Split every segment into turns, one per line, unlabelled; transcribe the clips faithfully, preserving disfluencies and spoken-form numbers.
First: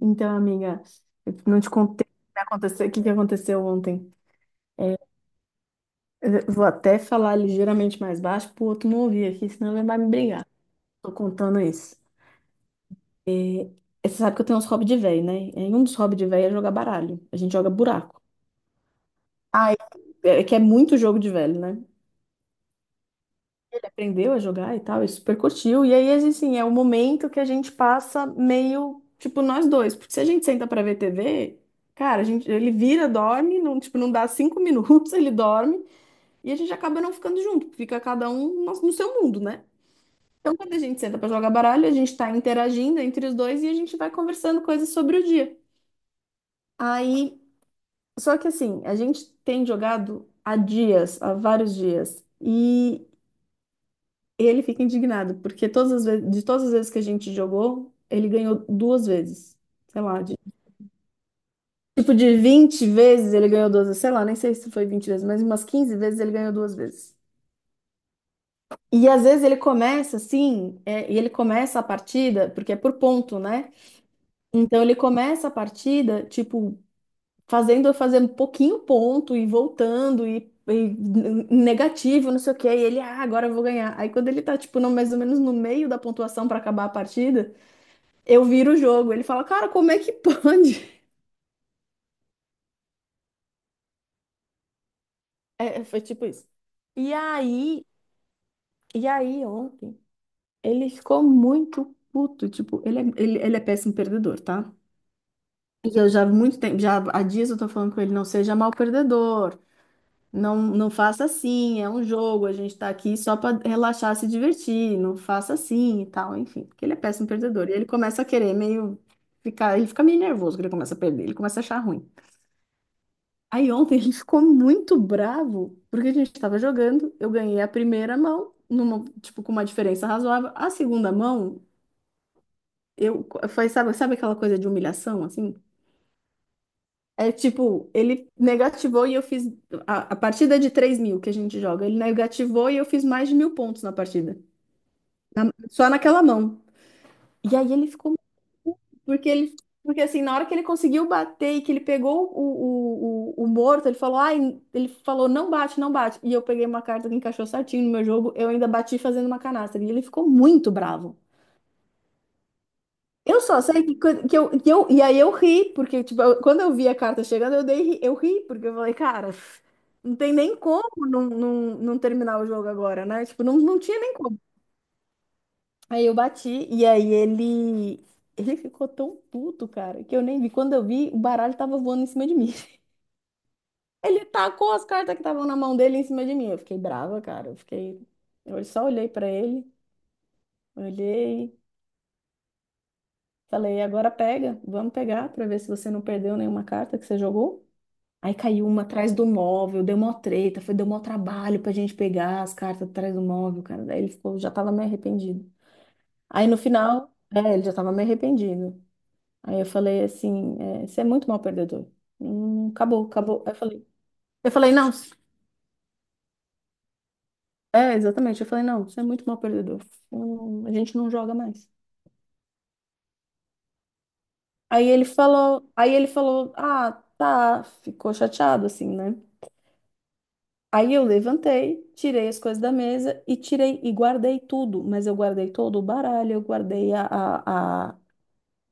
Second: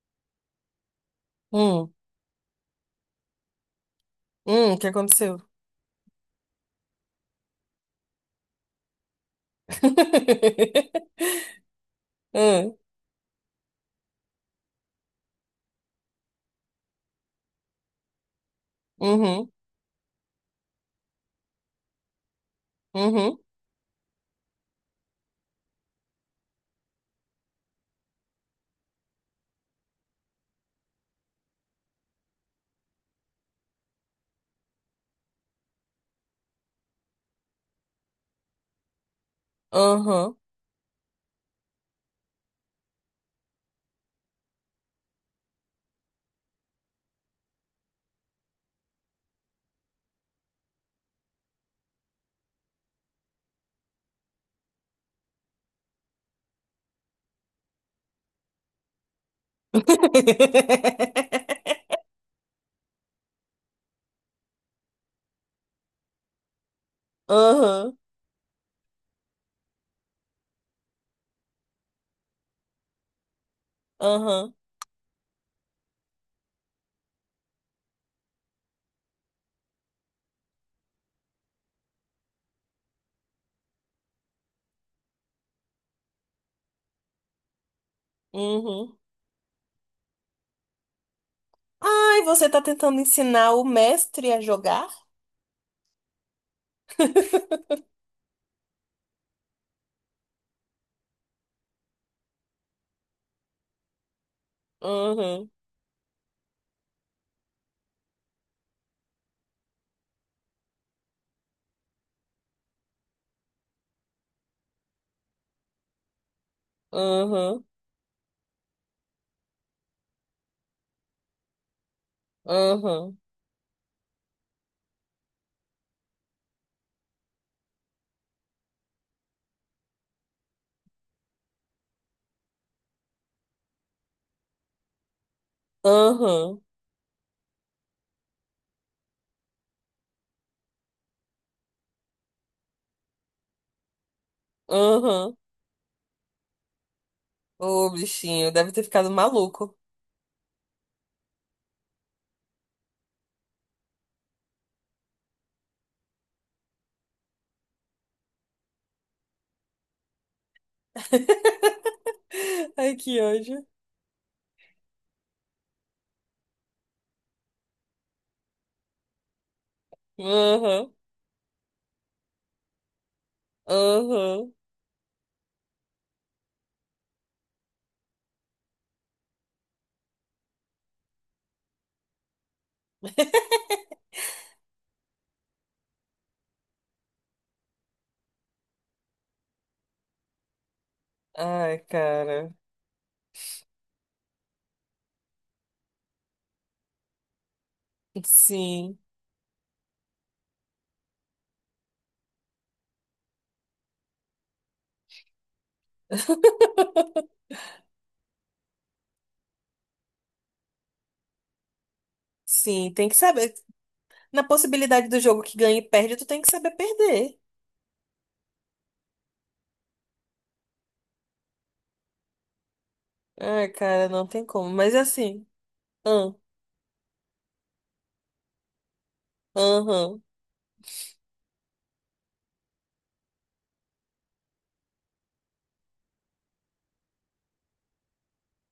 Então, amiga, eu não te
Hum,
contei o que aconteceu, o que que aconteceu ontem.
hum, o que
É,
aconteceu?
eu vou até falar ligeiramente mais baixo pro outro não ouvir aqui, senão ele vai me brigar. Tô contando isso.
Hum.
É, é, você sabe que eu tenho uns hobbies de velho, né? E um dos hobbies de velho é jogar baralho. A gente joga buraco.
Uhum.
Ah, é, é que é muito jogo de velho, né?
Uhum.
Ele aprendeu a jogar e tal, e super curtiu. E aí, assim, é o momento que a gente passa meio, tipo, nós dois. Porque se a gente senta pra ver tê vê, cara, a gente, ele vira, dorme, não, tipo, não dá cinco minutos, ele dorme, e a gente acaba não ficando junto, fica cada um no, no seu mundo, né?
Uhum.
Então, quando a gente senta pra jogar baralho, a gente tá interagindo entre os dois e a gente vai conversando coisas sobre o dia. Aí, só que assim, a gente tem jogado há dias, há vários dias. e E ele fica indignado, porque todas as vezes, de todas as vezes que a gente jogou, ele ganhou duas vezes. Sei lá, de, tipo de vinte vezes ele ganhou duas vezes. Sei lá, nem sei se foi vinte vezes, mas umas quinze vezes ele ganhou duas vezes.
Aham.
E às vezes ele começa assim, é, e ele começa a partida, porque é por ponto, né?
Aham.
Então ele começa a partida, tipo, fazendo eu fazer um pouquinho ponto e voltando e, e negativo, não sei o quê. E ele, ah, agora eu vou ganhar. Aí quando ele tá, tipo, no, mais ou menos no meio da pontuação pra acabar a partida. Eu viro o
Uhum.
jogo. Ele fala, cara, como é que pode?
Ai, você tá tentando ensinar o mestre a jogar?
É, foi tipo isso. E aí, e aí ontem, ele ficou muito puto. Tipo, ele é, ele, ele é péssimo perdedor, tá?
Aham.
E eu já há muito tempo, já há dias eu tô falando com ele, não seja mal perdedor. Não, não faça assim, é um jogo, a gente tá aqui só pra relaxar, se divertir, não faça assim e tal, enfim, porque ele é péssimo
Aham.
perdedor. E ele começa a querer meio ficar, ele fica meio nervoso quando ele começa a perder, ele começa a achar ruim.
Aham.
Aí ontem ele ficou muito bravo, porque a gente estava jogando, eu ganhei a primeira mão, numa, tipo, com uma diferença razoável. A segunda mão, eu foi, sabe, sabe aquela coisa de humilhação, assim?
Aham.
É tipo, ele negativou e eu fiz. A, a partida é de três mil que a gente joga. Ele negativou e eu fiz mais de mil pontos na partida.
Aham.
Na- só naquela mão. E aí ele
Ô,
ficou.
bichinho, deve ter ficado
Porque ele,
maluco.
porque assim, na hora que ele conseguiu bater e que ele pegou o, o, o, o morto, ele falou, ai, ele falou, não bate, não bate. E eu peguei uma carta que encaixou certinho no meu jogo, eu ainda bati fazendo uma canastra. E ele ficou muito bravo.
Ai, que
Eu só
ódio.
sei que, quando- que, eu, que eu. E aí eu ri, porque, tipo, eu- quando eu vi a carta chegando, eu dei, ri- eu ri, porque eu falei, cara, não tem nem como
Aham.
não, não, não terminar o jogo agora, né? Tipo, não, não tinha nem como.
Aham.
Aí eu bati e aí ele ele ficou tão puto, cara, que eu nem vi. Quando eu vi, o baralho tava voando em cima de mim. Ele tacou as cartas que estavam na mão dele em cima de mim. Eu fiquei brava, cara. Eu fiquei, eu só olhei pra ele, olhei,
Ai, cara.
falei: "Agora pega, vamos pegar pra ver se você não perdeu nenhuma carta que você jogou". Aí caiu uma
Sim.
atrás do móvel, deu mó treta, foi deu mó trabalho pra gente pegar as cartas atrás do móvel, cara. Daí ele ficou, já tava meio arrependido. Aí no final, é, ele já tava meio arrependido. Aí eu falei assim, é, você é muito mal perdedor. Hum,
Sim,
acabou,
tem que
acabou. Aí
saber.
eu falei,
Na
eu falei, não,
possibilidade do jogo que ganha e perde, tu tem que saber perder.
é, exatamente. Eu falei, não, você é muito mal perdedor. Hum, a gente não joga mais.
Ai, cara, não tem como.
Aí
Mas
ele
assim.
falou, aí ele
Aham.
falou, ah, tá, ficou chateado assim, né?
Aham.
Aí eu levantei, tirei as coisas da mesa e tirei e guardei tudo, mas eu guardei todo o baralho, eu guardei a, a,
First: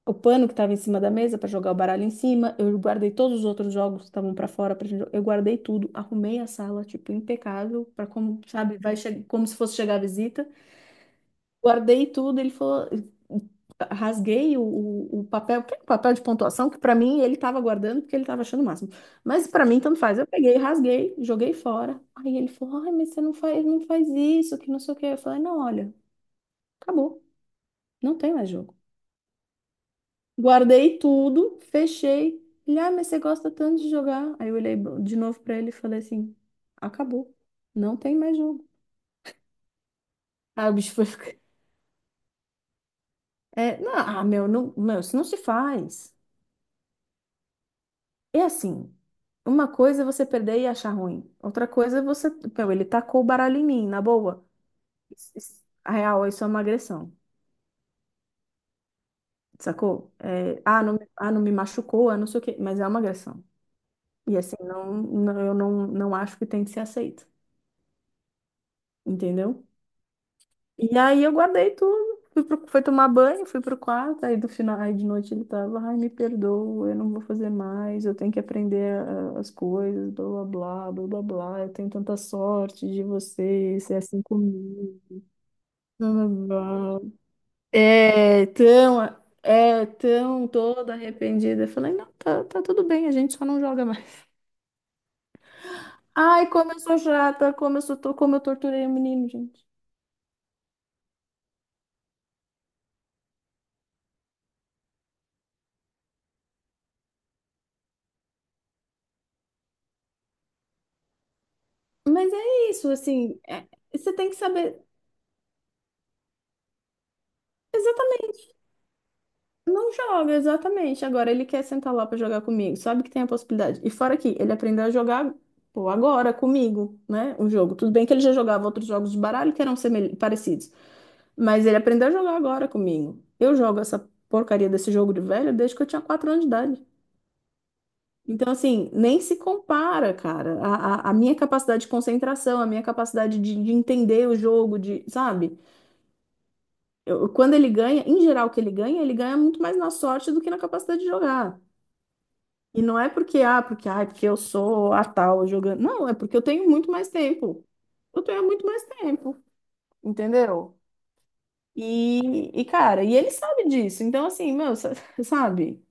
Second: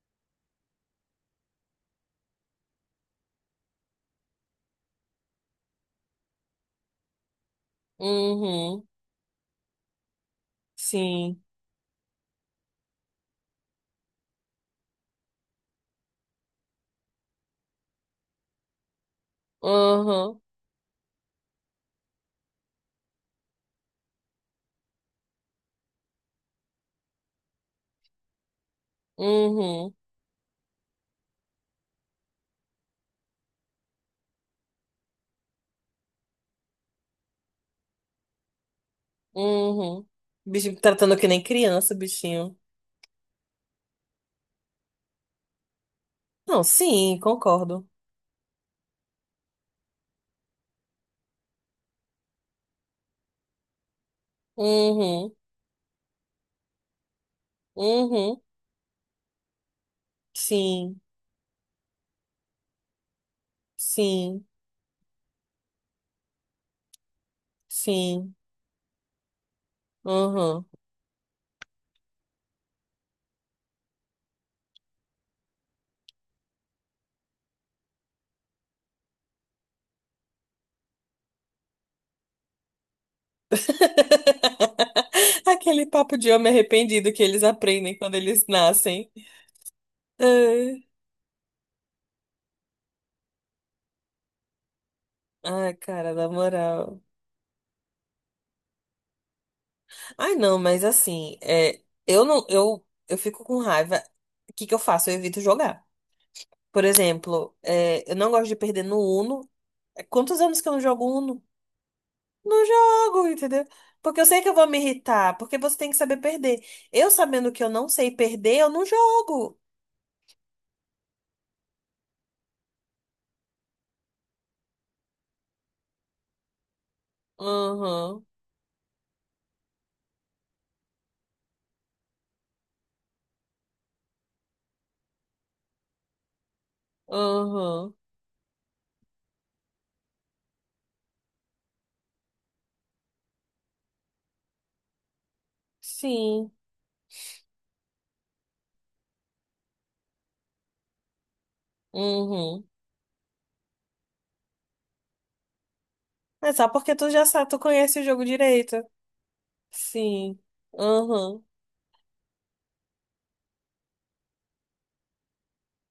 o pano que estava em cima da mesa para jogar o baralho em cima. Eu guardei todos os outros jogos que estavam para fora pra gente. jo- Eu guardei tudo, arrumei a sala, tipo, impecável, para como, sabe,
Uhum.
vai che- como se fosse chegar a visita.
Sim.
Guardei tudo, ele falou, rasguei o, o, o papel, que é o papel de pontuação que para mim ele estava guardando porque ele estava achando o máximo. Mas para mim tanto faz. Eu
Aham.
peguei, rasguei, joguei fora. Aí ele falou: "Ai, mas você não faz, não faz isso, que não sei o quê". Eu falei: "Não, olha, acabou. Não tem mais jogo.
Uhum.
Guardei tudo, fechei". Ele, ah, mas você gosta tanto de jogar. Aí eu olhei de novo pra ele e falei assim: acabou, não tem mais jogo.
Uhum.
Aí o
Bichinho
bicho foi.
tratando que
ficar-
nem criança, bichinho.
É, não, ah, meu, não, meu, isso não se faz.
Não, sim, concordo.
É assim: uma coisa é você perder e achar ruim, outra coisa é você. Meu, ele tacou o baralho em mim, na boa. Isso-
Uhum.
isso- A real, isso é uma agressão,
Uhum.
sacou? É, ah, não,
Sim.
me- ah, não me machucou, ah, não sei o quê, mas é uma agressão. E
Sim.
assim, não, não, eu não, não acho que tem que ser aceito,
Sim.
entendeu?
Uhum.
E aí eu guardei tudo. Fui, pro- fui tomar banho, fui pro quarto, aí do final, aí de noite ele tava, ai, me perdoa, eu não vou fazer mais, eu tenho que aprender ah, as coisas, blá blá blá, blá blá blá, eu tenho tanta sorte de você ser assim comigo,
Aquele
blá
papo de homem
blá blá.
arrependido que eles aprendem quando eles
É tão,
nascem.
é tão
Ai,
toda arrependida. Eu falei, não, tá, tá tudo bem, a gente só não joga mais.
ai, cara, na
Ai, como eu sou
moral.
chata, como eu sou, to- como eu torturei o menino, gente.
Ai, não, mas assim, é, eu não, eu, eu fico com raiva. O que que eu faço? Eu evito jogar. Por exemplo, é, eu não gosto de perder no Uno. É, quantos anos que eu não jogo Uno?
Mas
Não
é isso,
jogo,
assim,
entendeu?
é- você
Porque eu
tem que
sei que eu vou me
saber.
irritar, porque você tem que saber perder. Eu sabendo que eu não sei perder, eu não jogo.
Não joga, exatamente. Agora ele quer sentar lá pra jogar comigo. Sabe que tem a possibilidade. E fora que ele aprendeu a jogar, pô, agora comigo, né? Um jogo. Tudo bem que ele
Uhum,
já jogava outros jogos de baralho que eram semel- parecidos, mas ele aprendeu a jogar agora comigo. Eu jogo essa porcaria desse jogo de velho desde que eu tinha quatro anos de idade.
uhum,
Então, assim, nem se compara, cara. A, a, a minha capacidade de concentração, a minha capacidade de, de entender o jogo, de, sabe?
sim,
Eu- quando ele ganha, em geral, o que ele ganha, ele ganha muito mais na sorte do que na capacidade de jogar.
uhum.
E não é porque, ah, porque, ah, porque eu sou a tal jogando. Não, é porque eu
É só
tenho muito
porque
mais
tu já sabe, tu
tempo.
conhece o
Eu
jogo
tenho muito
direito.
mais tempo,
Sim,
entendeu?
uhum.
E, e cara, e ele sabe disso. Então, assim, meu, sa- sabe?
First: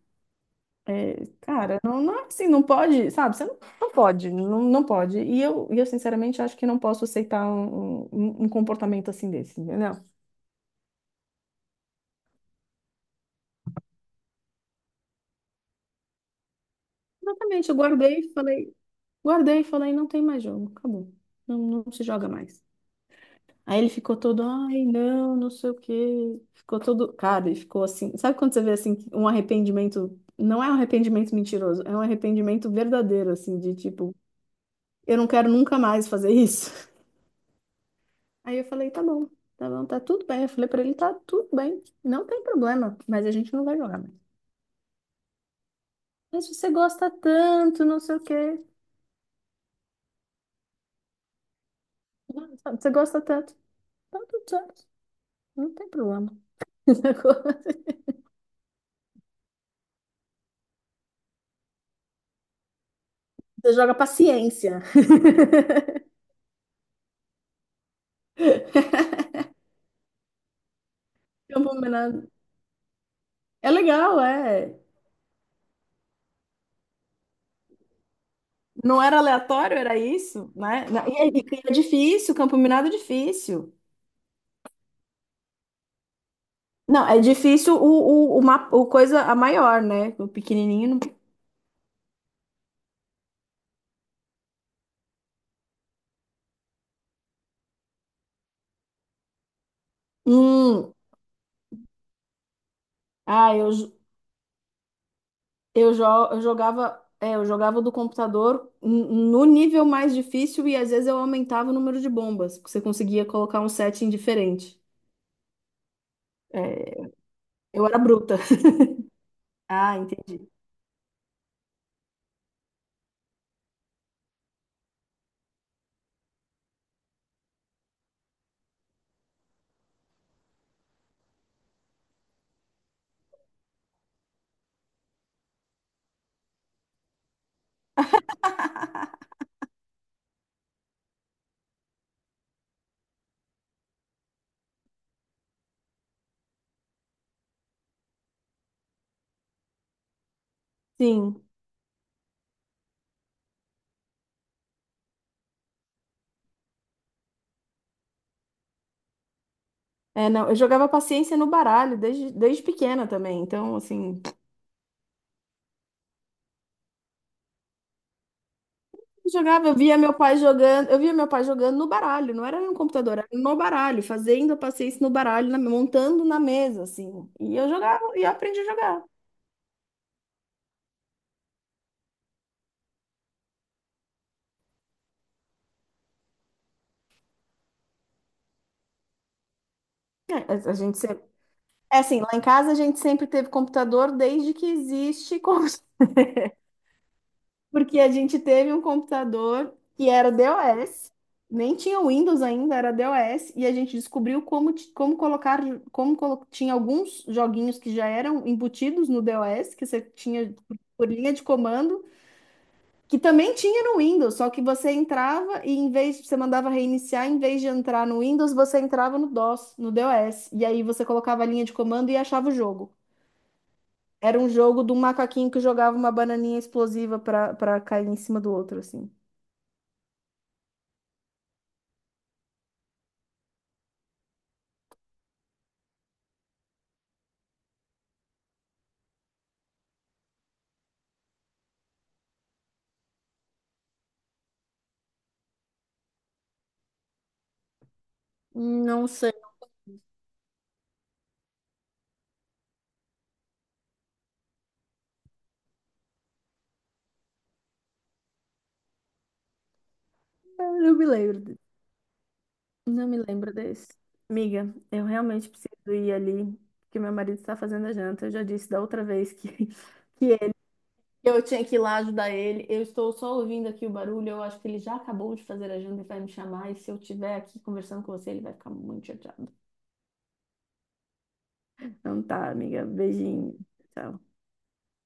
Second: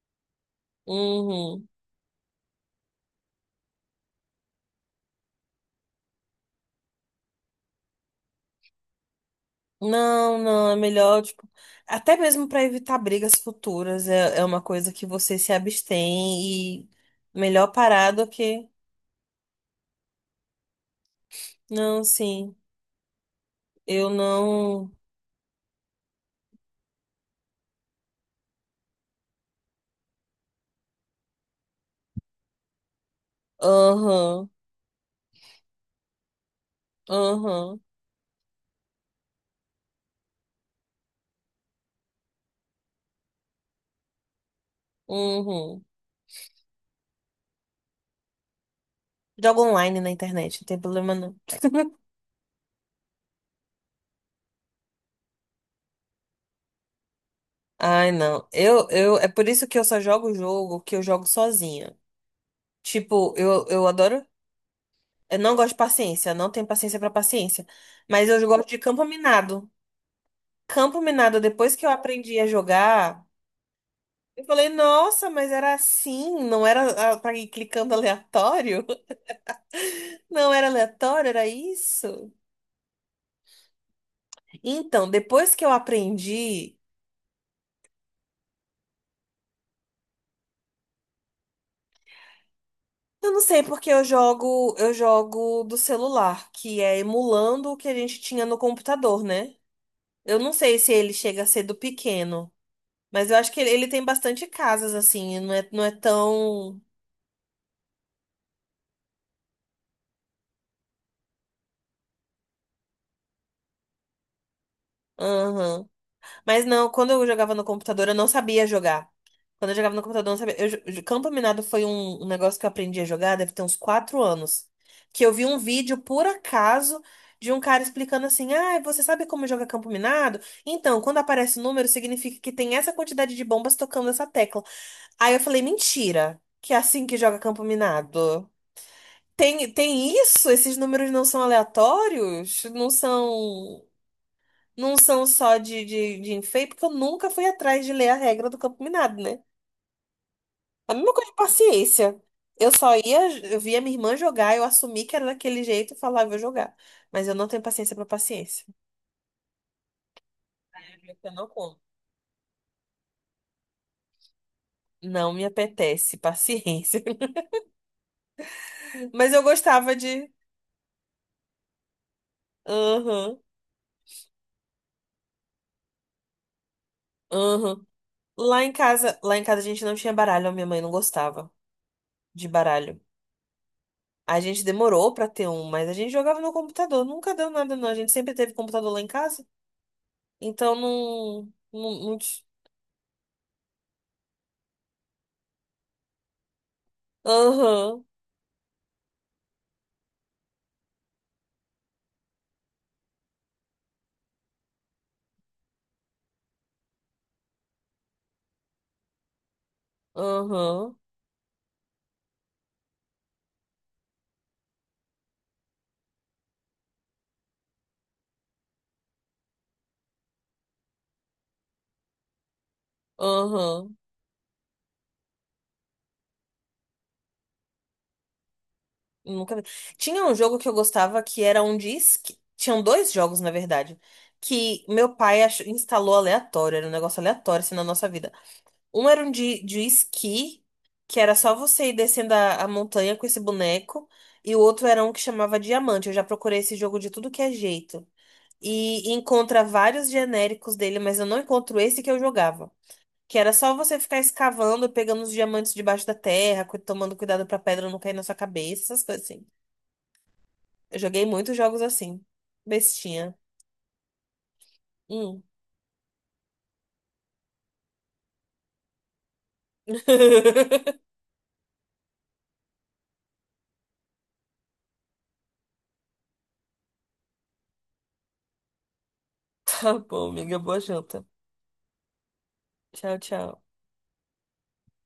É,
Uhum.
cara, não, não é assim, não pode, sabe? Você não, não pode, não, não pode. E eu, e eu, sinceramente, acho que não posso aceitar um, um, um um comportamento assim desse, entendeu?
Não, não, é melhor, tipo, até mesmo para evitar brigas futuras, é, é uma coisa que você se abstém e melhor
Exatamente, eu
parar
guardei
do
e
que.
falei, guardei e falei, não tem mais jogo, acabou. Não, não
Não,
se joga
sim,
mais. Aí ele
eu
ficou todo, ai,
não.
não, não sei o quê. Ficou todo, cara, ele ficou assim. Sabe quando você vê assim que um arrependimento, não é um arrependimento mentiroso, é um arrependimento verdadeiro assim, de tipo,
Aham,
eu não quero nunca mais fazer isso.
aham,
Aí eu falei, tá bom. Tá bom, tá tudo bem. Eu falei pra ele, tá tudo bem. Não tem problema, mas a gente não vai jogar mais.
uhum.
Mas você gosta tanto, não sei o quê.
Jogo online na internet, não tem problema não.
Não, sabe, você gosta tanto. Tá tudo certo. Não tem problema. Você
Ai, não. Eu, eu, é por isso que eu só jogo o jogo que eu jogo sozinha. Tipo, eu, eu
joga
adoro.
paciência.
Eu não gosto de paciência, não tenho paciência pra paciência. Mas eu gosto de campo minado. Campo Minado,
É um
depois
pouco
que eu
menor.
aprendi a jogar,
É legal,
eu falei,
é.
nossa, mas era assim, não era ah, pra ir clicando aleatório?
Não era aleatório, era isso,
Não era
né? Na- E é,
aleatório, era
e é
isso?
difícil, campo minado é difícil.
Então, depois que eu aprendi,
Não, é difícil o, o, o, ma- o coisa a maior, né? O pequenininho. não-
eu não sei porque eu jogo, eu jogo do celular, que é emulando o que a gente tinha no computador, né? Eu não sei se
Hum,
ele chega a ser do pequeno, mas eu acho
ah,
que ele,
eu,
ele
jo-
tem bastante casas assim, não é, não é
eu, jo, eu
tão.
jogava, é, eu jogava do computador n- no nível mais difícil e às vezes eu aumentava o número de bombas, porque você conseguia colocar um setting diferente.
Aham. Mas não,
É,
quando eu jogava no
eu era
computador, eu não
bruta.
sabia jogar. Quando eu jogava
Ah,
no computador, eu não
entendi.
sabia. Eu jo- jo- Campo Minado foi um, um negócio que eu aprendi a jogar, deve ter uns quatro anos. Que eu vi um vídeo, por acaso, de um cara explicando assim: Ah, você sabe como joga Campo Minado? Então, quando aparece o número, significa que tem essa quantidade de bombas tocando essa tecla. Aí eu falei: Mentira, que é assim que joga Campo Minado. Tem, tem isso? Esses números não são aleatórios? Não são não são só de, de, de enfeite, porque eu nunca fui atrás de ler a regra do campo minado, né? A mesma coisa de
Sim.
paciência. Eu só ia, eu via minha irmã jogar, eu assumi que era daquele jeito e falava, "Eu vou jogar. Mas eu não tenho paciência pra paciência.
É, não, eu jogava
Eu
paciência no
não como.
baralho desde, desde pequena também, então, assim.
Não me apetece paciência.
Eu
Mas eu
jogava, eu
gostava
via meu
de.
pai jogando, eu via meu pai jogando no baralho, não era no computador, era
Aham,
no baralho, fazendo a paciência no baralho, na- montando na mesa, assim. E eu
aham.
jogava e eu aprendi
Lá
a
em
jogar.
casa, lá em casa a gente não tinha baralho, a minha mãe não gostava de baralho. A gente demorou pra ter um, mas a gente jogava no computador, nunca deu nada, não. A gente sempre teve computador lá em casa.
É, a a
Então
gente sempre,
não.
é
não, não
assim, lá em
ti-
casa a gente sempre teve computador desde que existe, com- porque
Aham,
a gente teve um computador que era DOS, nem tinha Windows ainda, era DOS, e a gente descobriu como, ti- como colocar, como colo- tinha alguns joguinhos que já eram embutidos no DOS, que você tinha
aham,
por linha de comando. Que também tinha no Windows, só que você entrava e em vez você mandava reiniciar, em vez de entrar no Windows, você entrava no DOS, no DOS. E aí você colocava a linha de comando e achava o jogo.
aham.
Era um jogo de um macaquinho que jogava uma bananinha explosiva pra, pra cair em cima do outro, assim.
Nunca vi. Tinha um jogo que eu gostava que era um disque. Tinham dois jogos, na verdade. Que meu pai ach- instalou aleatório. Era um negócio aleatório assim na nossa vida. Um era um de, de esqui, que era só você ir descendo a, a montanha com esse boneco. E o outro era um que chamava Diamante. Eu já procurei esse jogo de tudo que é jeito.
Não
E
sei.
encontra vários genéricos dele, mas eu não encontro esse que eu jogava. Que era só você ficar escavando, pegando os diamantes debaixo da terra, cu- tomando cuidado pra pedra não cair na sua cabeça, essas coisas assim.
Eu não
Eu
me
joguei
lembro.
muitos
de-
jogos assim.
Não me
Bestinha.
lembro desse. Amiga, eu
Hum.
realmente preciso ir ali, porque meu marido está fazendo a janta. Eu já disse da outra vez que, que eu tinha que ir lá ajudar ele. Eu estou só ouvindo aqui o barulho. Eu acho que ele já acabou de fazer a janta e vai me chamar. E se eu estiver aqui conversando com você, ele vai ficar muito chateado.
Tá bom, amiga. Boa janta.
Então tá, amiga.
Tchau,
Beijinho.
tchau.
Tchau.